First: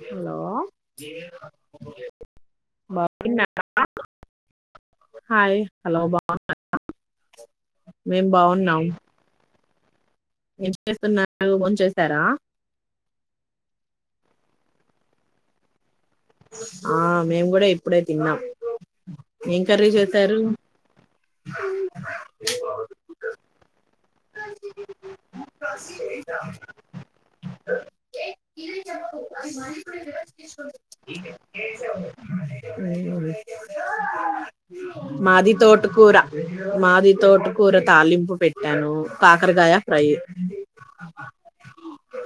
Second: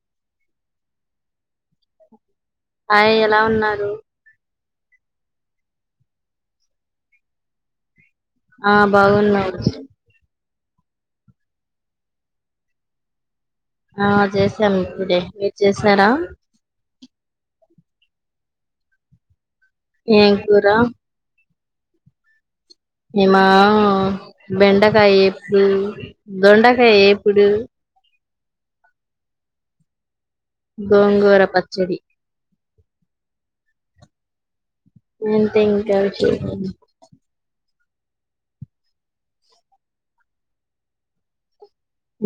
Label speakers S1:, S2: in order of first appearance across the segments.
S1: Hello
S2: hi ఎలా
S1: బాగున్నా
S2: ఉన్నారు?
S1: హాయ్ హలో బాగున్నార? మేం
S2: ఆ
S1: బాగున్నాం.
S2: బాగున్నాము
S1: ఏం చేస్తున్నారు భోం చేస్సారా?
S2: ఆ చేస్సాం ఇప్పుడే మీర్ చేస్
S1: ఆ మేము కూడా ఇప్పుడే తిన్నాం ఏం కర్రీ
S2: ఏం
S1: చేశారు?
S2: కూర
S1: అ
S2: నిమా బెండకాయ ఏపుడు దొండకాయ ఏపుడు గోంగూర పచ్చడి
S1: మాది
S2: అంతే ఇంకా
S1: తోటకూర
S2: విశేషం
S1: మాది తోట కూర తాలింపు పెట్టాను కాకరకాయ ఫ్రై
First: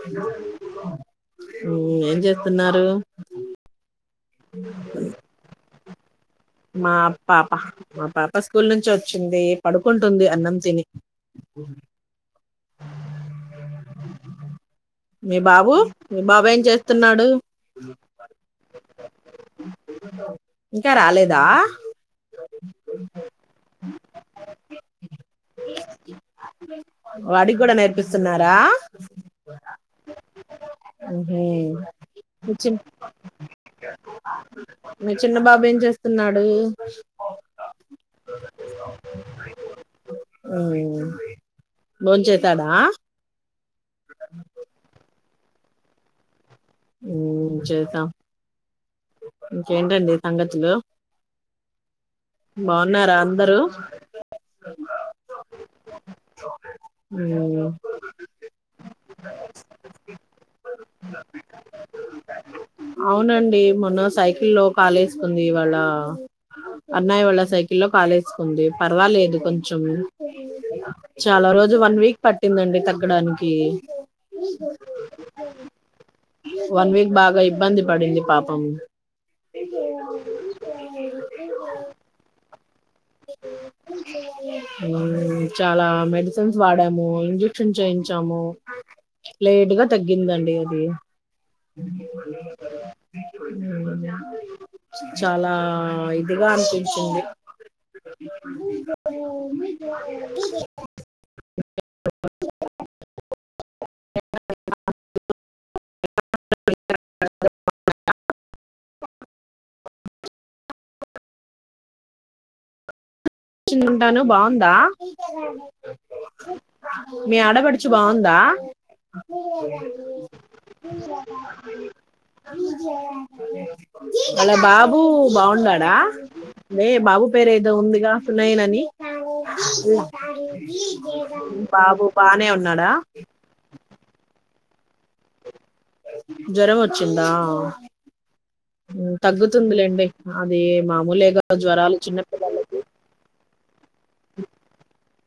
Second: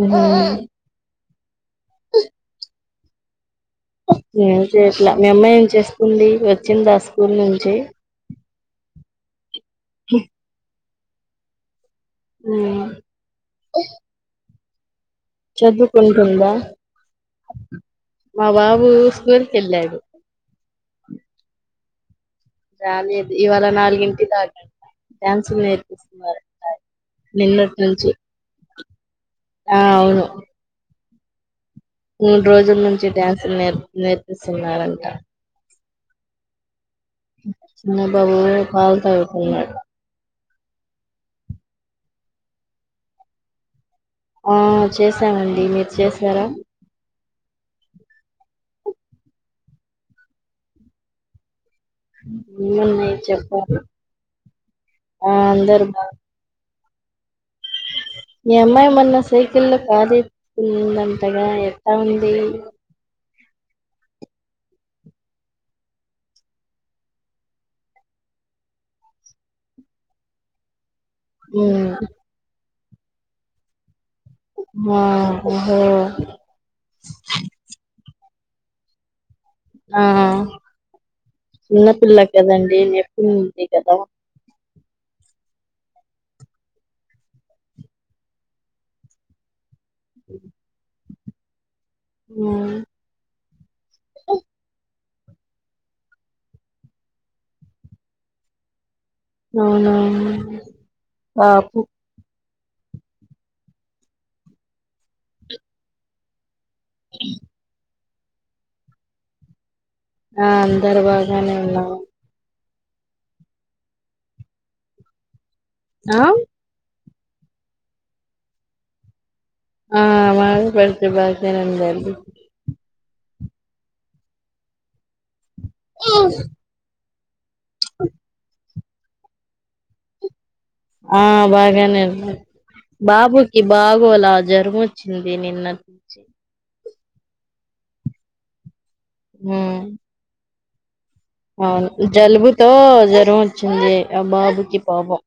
S2: ఉహు.
S1: ఉమ్ ఏం చేస్తున్నారు?
S2: ఏం చెయ్యట్లా మీ అమ్మాయి ఏం చేస్తుంది. వచ్చిందా స్కూల్ నుంచి?
S1: ప్ప స్కూల్ నుంచి వచ్చింది పడుకుంటుంది అన్నం తిని
S2: ఉమ్.
S1: మీ బాబు మీ బాబు
S2: చదువుకుంటుందా
S1: ఏం చేస్తున్నాడు?
S2: మా బాబు స్కూల్ కి వెళ్ళాడు.
S1: ఆ
S2: రాలేదు ఇవాళ నాలుగింటి దాక అంట డ్యాన్సులు నేర్పిస్తున్నారు.
S1: వాడికి కూడా
S2: నిన్నటి నుంచి
S1: నేర్పిస్తున్నారా?
S2: ఆ అవును.
S1: ఊహు
S2: మూడు రోజుల్నుంచి డ్యాన్సులు నే నేర్పిస్తున్నారంట.
S1: స్తున్నాడు.
S2: చిన్న బాబు పాలు తాగుతున్నాడు.
S1: ఉమ్ బోం చేశాడా?
S2: ఆ చేసామండి మీర్ చేసారా?
S1: ఉమ్ చేశాం. ఇంకేంటండి సంగతులు?
S2: ఏం ఉన్నాయి
S1: బాగున్నారా అందరూ
S2: చెప్పాలి, ఆ అందరూ బాగు మీ అమ్మాయి మొన్న సైకిల్ల్లో కాలు ఏసుకుంది అంటగా ఎ ట్టా ఉంది?
S1: అవునండి మొన్న సైకిల్లో కాలేసుకుంది, ఇవాళ అన్నయ్య వాళ్ళ సైకిల్లో కాలేసుకుంది, పర్వాలేదు కొంచెం చాలా రోజు
S2: ఉమ్
S1: వన్ వీక్ పట్టిందండి తగ్గడానికి.
S2: ఆ ఓహో
S1: వన్ వీక్ బాగా ఇబ్బంది పడింది పాపం.
S2: ఆ చిన్నపిల్ల కదండి నెప్పి ఉంది కదా?
S1: మ్ చాలా మెడిసెన్స్ వాడాము ఇంజెక్షన్ చేయించాము. లేటుగా తగ్గిందండి అది
S2: ఉమ్
S1: చాలా ఇదిగా అనిపించింది
S2: అవునా ఆపు
S1: అ
S2: అ ఆ అందరు బగానే ఉన్నాము
S1: [unintelligible] బాగుందా
S2: ఆ
S1: మీ ఆడపడుచు బాగుందా
S2: ఆ మా పడుచు [unintelligible]
S1: అలా బాబు బాగున్నాడ నే బాబు పేరు ఏదో ఉందిగా పూనైనని
S2: ఆ బాగానే
S1: ఉన్నాడా
S2: బాబుకి బాగోలా జరమోచ్చింది నిన్న [unintelligible]
S1: జ్వరం వచ్చిందా
S2: ఉమ్
S1: తగ్గుతుందిలేండి అది మ
S2: అవును జలుబుతో జ్వరం వచ్చింది ఆ బాబుకి పాపం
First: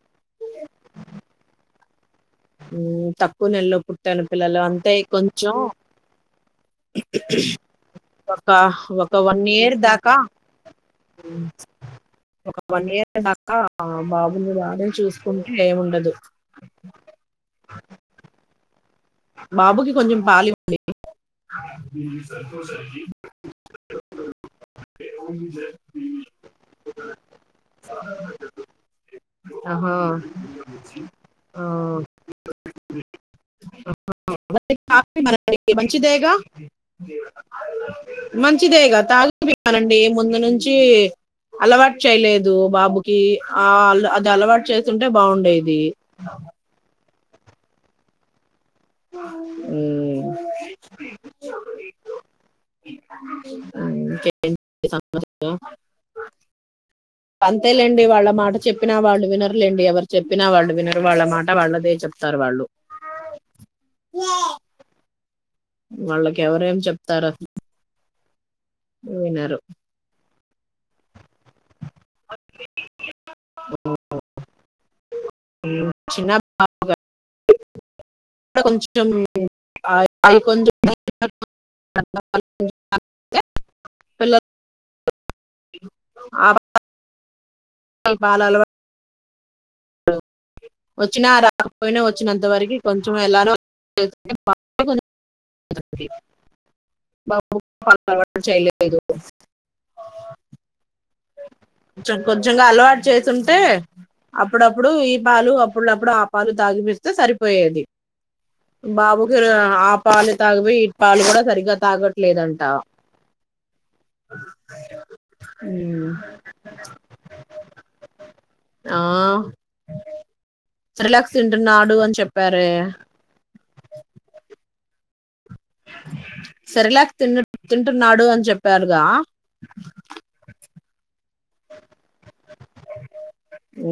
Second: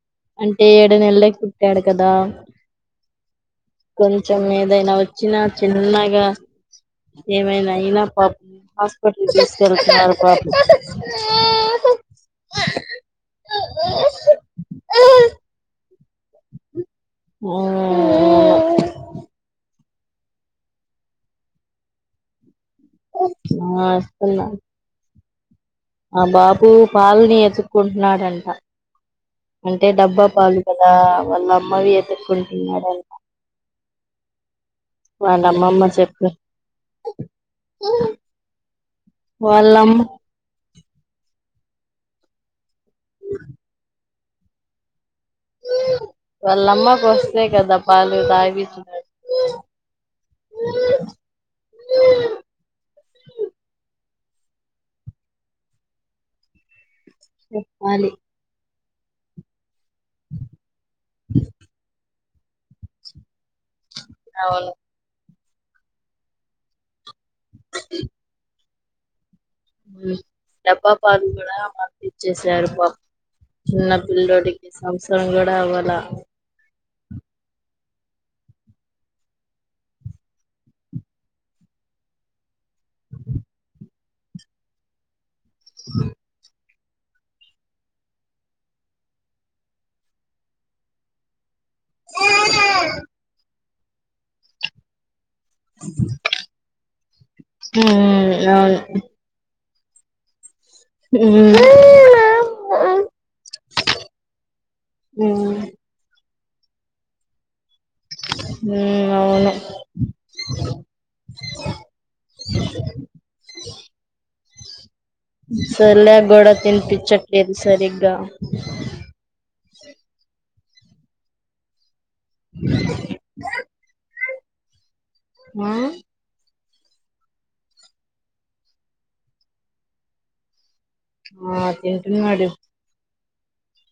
S2: అంటే ఏడు నెలకి పుట్టాడు కదా
S1: తక్కువ నెలలో పుట్టాన
S2: కొంచెం
S1: పిల్లలు అంతే
S2: ఏదైనా వచ్చినా
S1: కొంచెం
S2: చిన్నగా ఏమైనా అయినా పాపం
S1: ఒక
S2: హాస్పిటల్
S1: వన్ ఇయర్ దాక
S2: తీసుకెళ్తున్నారు పాపం
S1: ఒక వన్ ఇయర్ దాక బాబుని [unintelligible] చూసుకుంటే ఉండదు
S2: ఓ
S1: బాబుకి కొంచం పాలి [unintelligible]
S2: ఆ ఇస్తున్నా
S1: ఉ
S2: ఆ బాబు పాలిని ఎతుక్కుంటున్నాడంట అంటే
S1: ఆహా
S2: డబ్బా పాలు కదా వాళ్ళ
S1: ఆ,
S2: అమ్మవి ఎత్తుకుంటున్నాడంట
S1: ఓకే
S2: అమ్మమ్మ చెప్పి
S1: మంచిదేగా మంచిదేగా తాగ
S2: వాళ్ళమ్మ
S1: [unintelligible] [unintelligible] ముందు నుం చీ అలవాటు చేయలేదు బాబు కి ఆ ఆది అలవాటు [unintelligible] టే బాగుండేది
S2: వాళ్ళమ్మకు [unintelligible]
S1: హు ఇంకేంటి సంగతులు అంతేలేండి
S2: చెప్పాలి
S1: వాళ్ళ మాట చెప్పినా వాళ్ళు వినర్లేండి ఎవర్ చెప్పినా వాళ్ళు వినరు వాళ్ళ మాట వాళ్ళదే చెప్తారు వాళ్ళు
S2: అవును
S1: వాళ్ళకి ఎవరేం చెప్తార వినరు
S2: డబ్బా పాలు కూడ ఇచ్చసారు [unintelligible] చిన్న పిల్ల్లోడికి సంవత్సరం కూడ అవ్వాల
S1: చిన్న [unintelligible] ఆ [unintelligible] వచ్చినా రాకపోయినా వచ్చినంత వరకు కొంచెం ఎలానో బ
S2: ఉమ్,
S1: చ
S2: అవును ఉమ్.
S1: కొం కొంచెంగా అలవాటు చేసిఉంటే అప్పుడు ఈ పాలు
S2: ఉమ్,
S1: అప్పులప్పుడు ఆ పాలు తాగిపిస్తే సరిపోయేది.
S2: ఉమ్,
S1: బాబుకి
S2: అవును
S1: ఆ పాలు తాగిపోయి ఈ పాలు కూడా సరిగ్గా తాగట్లేదంటా. ఉమ్,
S2: సర్లే గోడ కి వినిపించట్లేదు సరిగ్గా స
S1: రిలాక్స్ తింటున్నాడు అని చెప్పారే
S2: ఆ
S1: సరిలేక్ తిన్ తింటున్నాడు అని చెప్పారుగా
S2: ఆ తెలిసిన వాడి
S1: ఊ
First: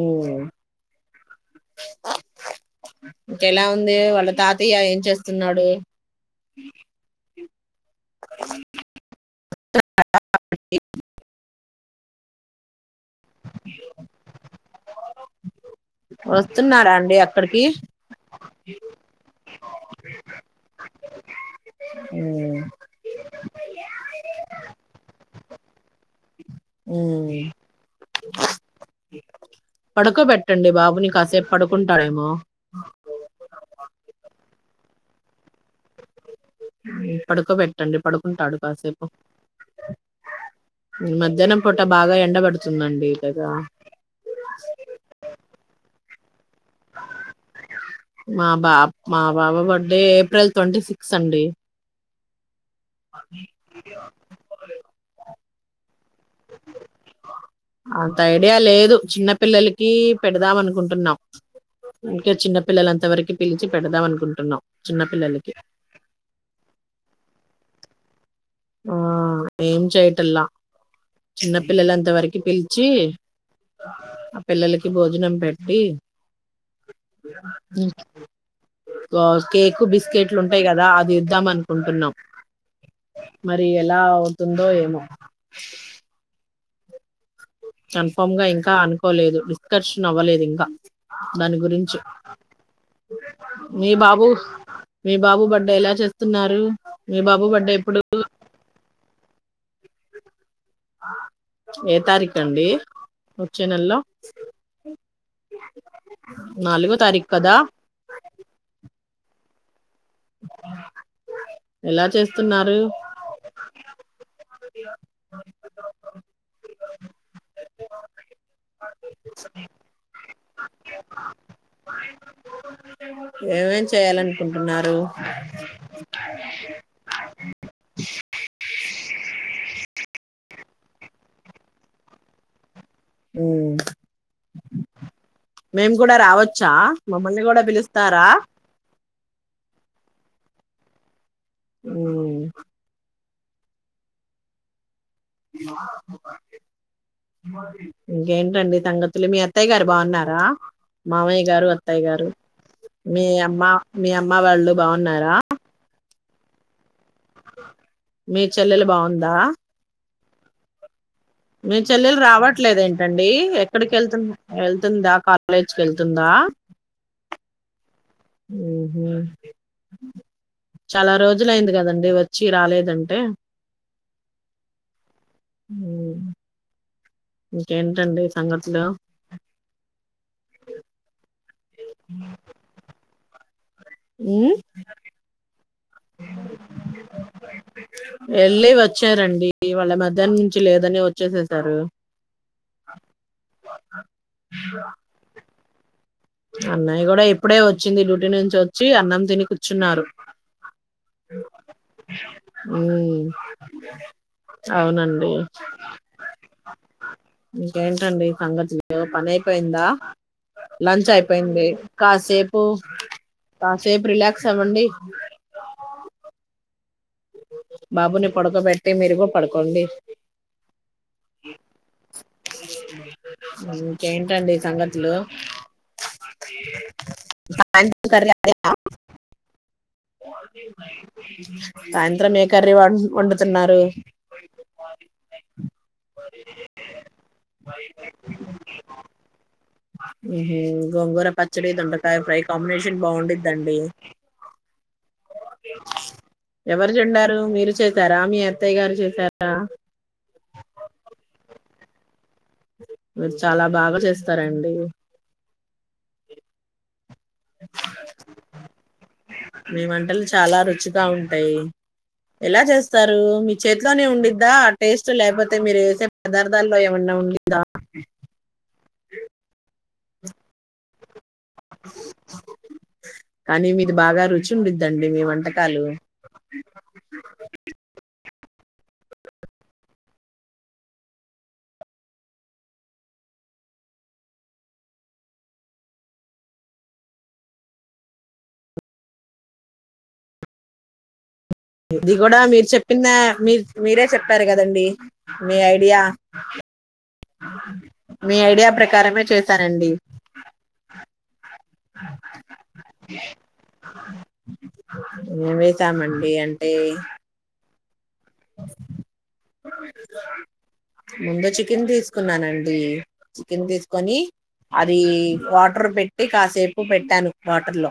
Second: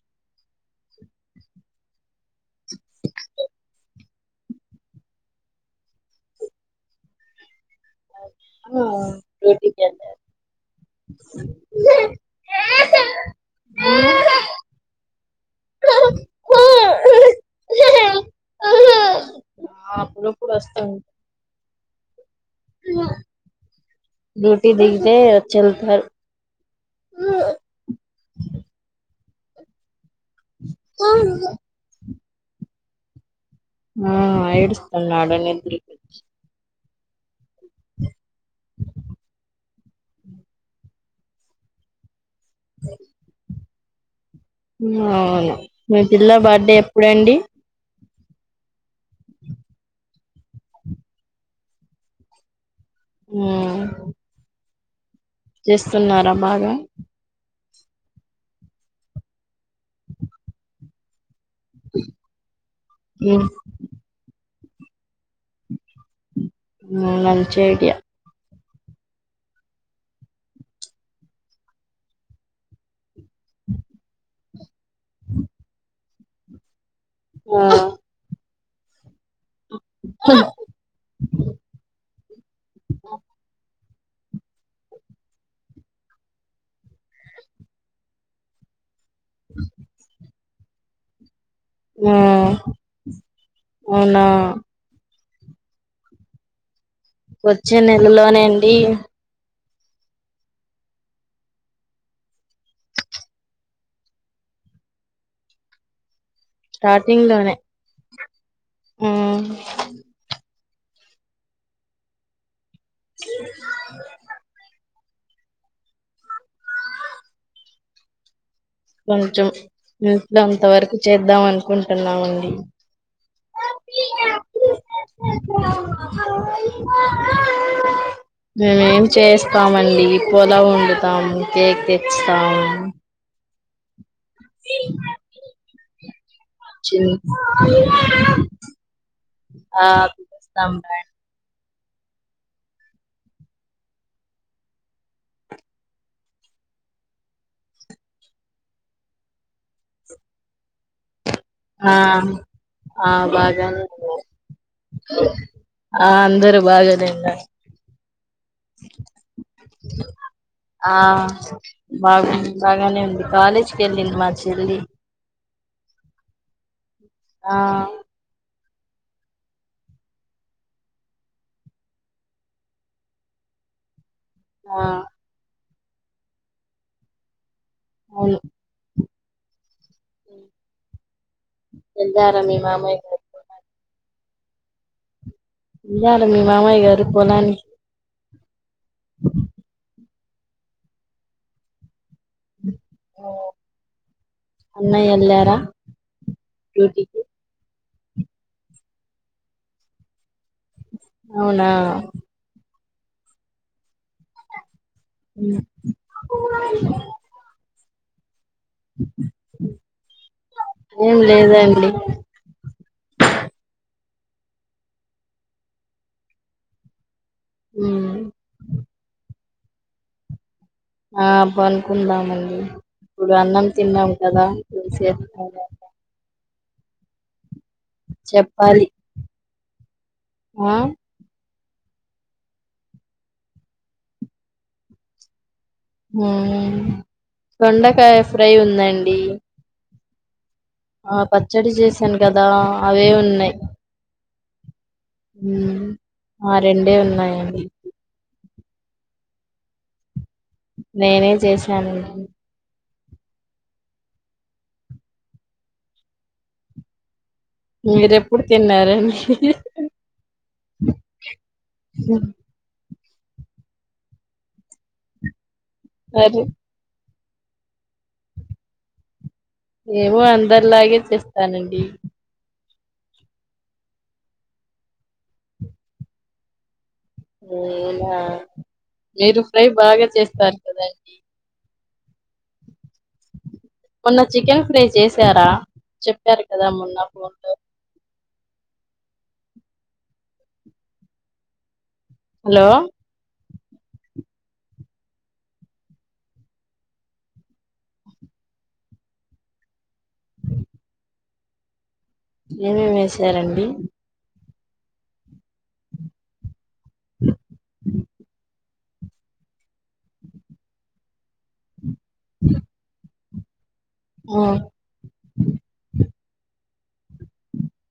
S1: ఇంకా ఎలా ఉంది వల తాతయ్య ఏం చేస్తున్నాడు
S2: ఆ డ్యూటీకి వెళ్ళాడు ఆ
S1: వస్తున్నారా అండి అక్కడికి
S2: ఆ అప్పుడప్పుడు వస్తాన్
S1: ఉ
S2: రోటీ దిగతే వచ్చి వెళ్తాడు
S1: ఉమ్, పడుకోబెట్టండి బాబుని కాసేపు పడుకుంటాడేమో
S2: ఆ ఏడుస్తునాడుని నిదుర్
S1: పడుకోబెట్టండి పడుకుంటాడు కాసేపు మధ్యాహ్నం పూట బాగా ఎం
S2: వుఆ మంచి ఇల్లా బర్డే ఎప్పుడండి
S1: మా బా మా బాబు బర్త్డే ఏప్రిల్ ట్వంటీ సిక్స్ అండి.
S2: మ్మ్
S1: అ
S2: చేస్తున్నారా బాగా
S1: అంత ఐడియా లేదు. చిన్న పిల్లలకి పెడదాం అనుకుంటున్నాం. ఇంకా చిన్న పిల్లలంత వరకు
S2: మ్మ్
S1: పిలిచి పెడదాం అనుకుంటున్నాం. చిన్న పిల్లలకి
S2: ఉమ్ మంచి ఐడియా
S1: ఆ ఏం చేయటల్లా చిన్నపిల్లలంత వరకు పిలిచి ఆ పిల్లలకి భోజనం పెట్టి
S2: ఆ
S1: ఉ కేక్, బిస్కెట్లు ఉంటాయి కదా అది ఇద్దాం అనుకుంటున్నాం. మరి ఎలా అవుతుందో ఏమో కన్ఫామ్ గా ఇంకా అనుకోలేదు. డిస్కర్షన్ అవ్వలేదు ఇంకా. దాని గురించి
S2: ఆ
S1: నీ
S2: అవునా
S1: బాబు మీ బాబు బర్డే ఎలా చేస్తున్నారు. మీ బాబు బర్డే
S2: వచ్చే
S1: ఎప్పుడు?
S2: నెలలోనేండి
S1: ఏ తారీఖు అండి వచ్చే నెల్లో నాలుగో
S2: స్టార్టింగ్
S1: తారీఖ్ కదా
S2: లోనే ఆ
S1: ఎలా చేస్తున్నారు
S2: కొంచెం ఇంట్లో అంత వరకు చేద్దాం అనుకుంటున్నామండి.
S1: ఏమేం చేయాలనుకుంటున్నారు. అ
S2: మేమేం చేస్తామండి పులావ్ వండుతాము, కేక్ తెచ్తాము.
S1: మేం గూడా రావ చ్చా
S2: చిన్
S1: మమ్మల్ని గూడా పిలుస్తారా
S2: ఆ ఇస్తా రా
S1: ఓ ఇంకేంటండి తంగతులు మీ అత్తయ్య గారు బాగున్నారా మామయ్య గారు,
S2: ఆ
S1: అత్తయ్య గారు,
S2: ఆ
S1: మీ అమ్మ,
S2: బాగానే
S1: మీ
S2: ఉన్నారు.
S1: అమ్మ వాళ్ళు బాగున్నారా.
S2: సరే బాగా జేయండి
S1: మీ చెల్లెలు బావుందా
S2: ఆ
S1: మీ చెల్లెలు
S2: బాగు
S1: రావట్లేదు
S2: బాగానే ఉంది
S1: ఏంటండీ
S2: కాలేజ్కి
S1: ఎక్కడికి
S2: వెళ్ళింది
S1: ఎళ్తున్
S2: మా చెల్లి
S1: ఎళ్తుందాపా లేజ్క్ ఎళ్తుందా
S2: ఆ
S1: ఓహో చాలా రోజులయింది గదండి వచ్చీ రాలేదంటే
S2: ఆ
S1: ఊ ఇంకేంటండి
S2: అవును
S1: సంఘతులు
S2: ఎల్లారా మీ మామయ్ ము
S1: ఊ
S2: ఎల్లాల మీ మామయ గారు పోలాని
S1: ఎళ్ళీ వచ్చారండి ఇవాళ మధ్యాహ్నం నుంచి లేదని వచ్చేసేసారు.
S2: ఊ అన్నయ్ ఎళ్ళారా
S1: అన్నయ్య గూడా ఇప్పుడే వచ్చింది, డ్యూటీ నుంచి వచ్చి అన్నం తిని కూర్చున్నారు.
S2: అవునా
S1: ఊ అవునండీ
S2: ఉమ్.
S1: ఏంటండి సంగతులు పని అయిపోయిందా లంచ్
S2: ఏం
S1: అయిపోయింది
S2: లేదండి
S1: కాసేపు కాసే ఆ రేపు రిలాక్స్ అవ్వండి
S2: ఉమ్.
S1: బాబుని పడకోబెట్టి మీరు గూ పడుకోండి.
S2: ఆ పనుకుందామండి ఇప్పుడు అన్నం తిన్నాం కదా
S1: ఇంకేంటండి
S2: కొంసేప్ తర్వాత చెప్పాలి
S1: అ
S2: ఆ
S1: [unintelligible] సాయంత్రం ఏ కర్రీ వం ఒండుతున్నారు.
S2: హూమ్ దొండకాయ ఫ్రై ఉందండి
S1: ఊం
S2: ఆ
S1: గోంగూర పచ్చడి, దొండకాయ
S2: చేశాను
S1: ఫ్రై
S2: కదా
S1: కాంబినేషన్
S2: అవే ఉన్నాయి
S1: బాగుండిద్దండి.
S2: హ్మ్. ఆ
S1: ఎవరు
S2: రెండే
S1: చండారు
S2: ఉన్నాయండి
S1: మీరు చేశారా మీ అత్తయ్య గారు చేసారా
S2: నేనే చేశాను
S1: మీరు చాలా బాగా చేస్తారండి
S2: మీరెప్పుడు తిన్నారండి
S1: మీ వంటలు చాలా రుచిగా ఉంటాయి ఎలా చేస్ తరూ మీ చేతిలోనే ఉండిద్దా ఆ టేస్ట్, లేపోతే మీరు వేసే
S2: అరే
S1: పదార్థాల్లో ఏమన్నా ఉండి. దా
S2: ఏమో అందరిలాగే చేస్తానండి
S1: కానీ మీది బాగా రుచి ఉండిద్దండి మీ వంటకాలు
S2: అవునా మీరు ఫ్రై బాగా చేస్తారు కదండి మొన్న చికెన్ ఫ్రై చేశారా చెప్పారు కదా మొన్న ఫోన్లో
S1: ఇది కూడా మీరు
S2: హలో
S1: చెప్పిన మీరు మీరే చెప్పారు కదండి మీ ఐడియా మీ ఐడియా ప్రకారమే చేశానండి
S2: ఏమేమి వసారండి
S1: ఏమేతామండి అంటే
S2: అ
S1: ముందు చికెన్ తీసుకున్నానండి చికెన్ తీసుకొని
S2: ఆ
S1: అది వాటర్ పెట్టి కాసేపు పెట్టి ట్యాన్ వాటర్ లో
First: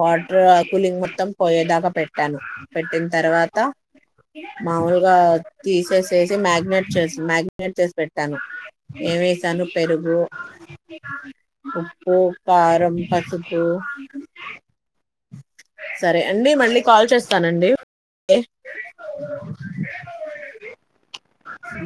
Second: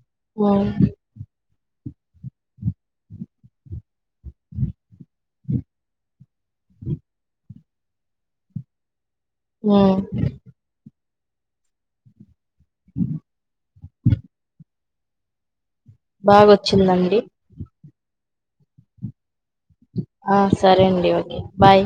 S1: వాటర్
S2: ఆ
S1: కూలింగ్ మొత్తం పోయేదాకా పెట్టాను పెట్టిన తర్వాత మాముూలుగా తీసేసేసి మ్యాగ్ిననేట్ చేసి మ్యాగ్ిననేట్ చేసి పెట్టాను ఏమేస్తాను
S2: ఆ
S1: పెరుగు ఉప్పు పారం పసుపు సరే అండి మళ్ళీ కాల్
S2: బాగొచ్చిందండి
S1: చేస్తానండి
S2: ఆ సరే అండి ఓకే బాయ్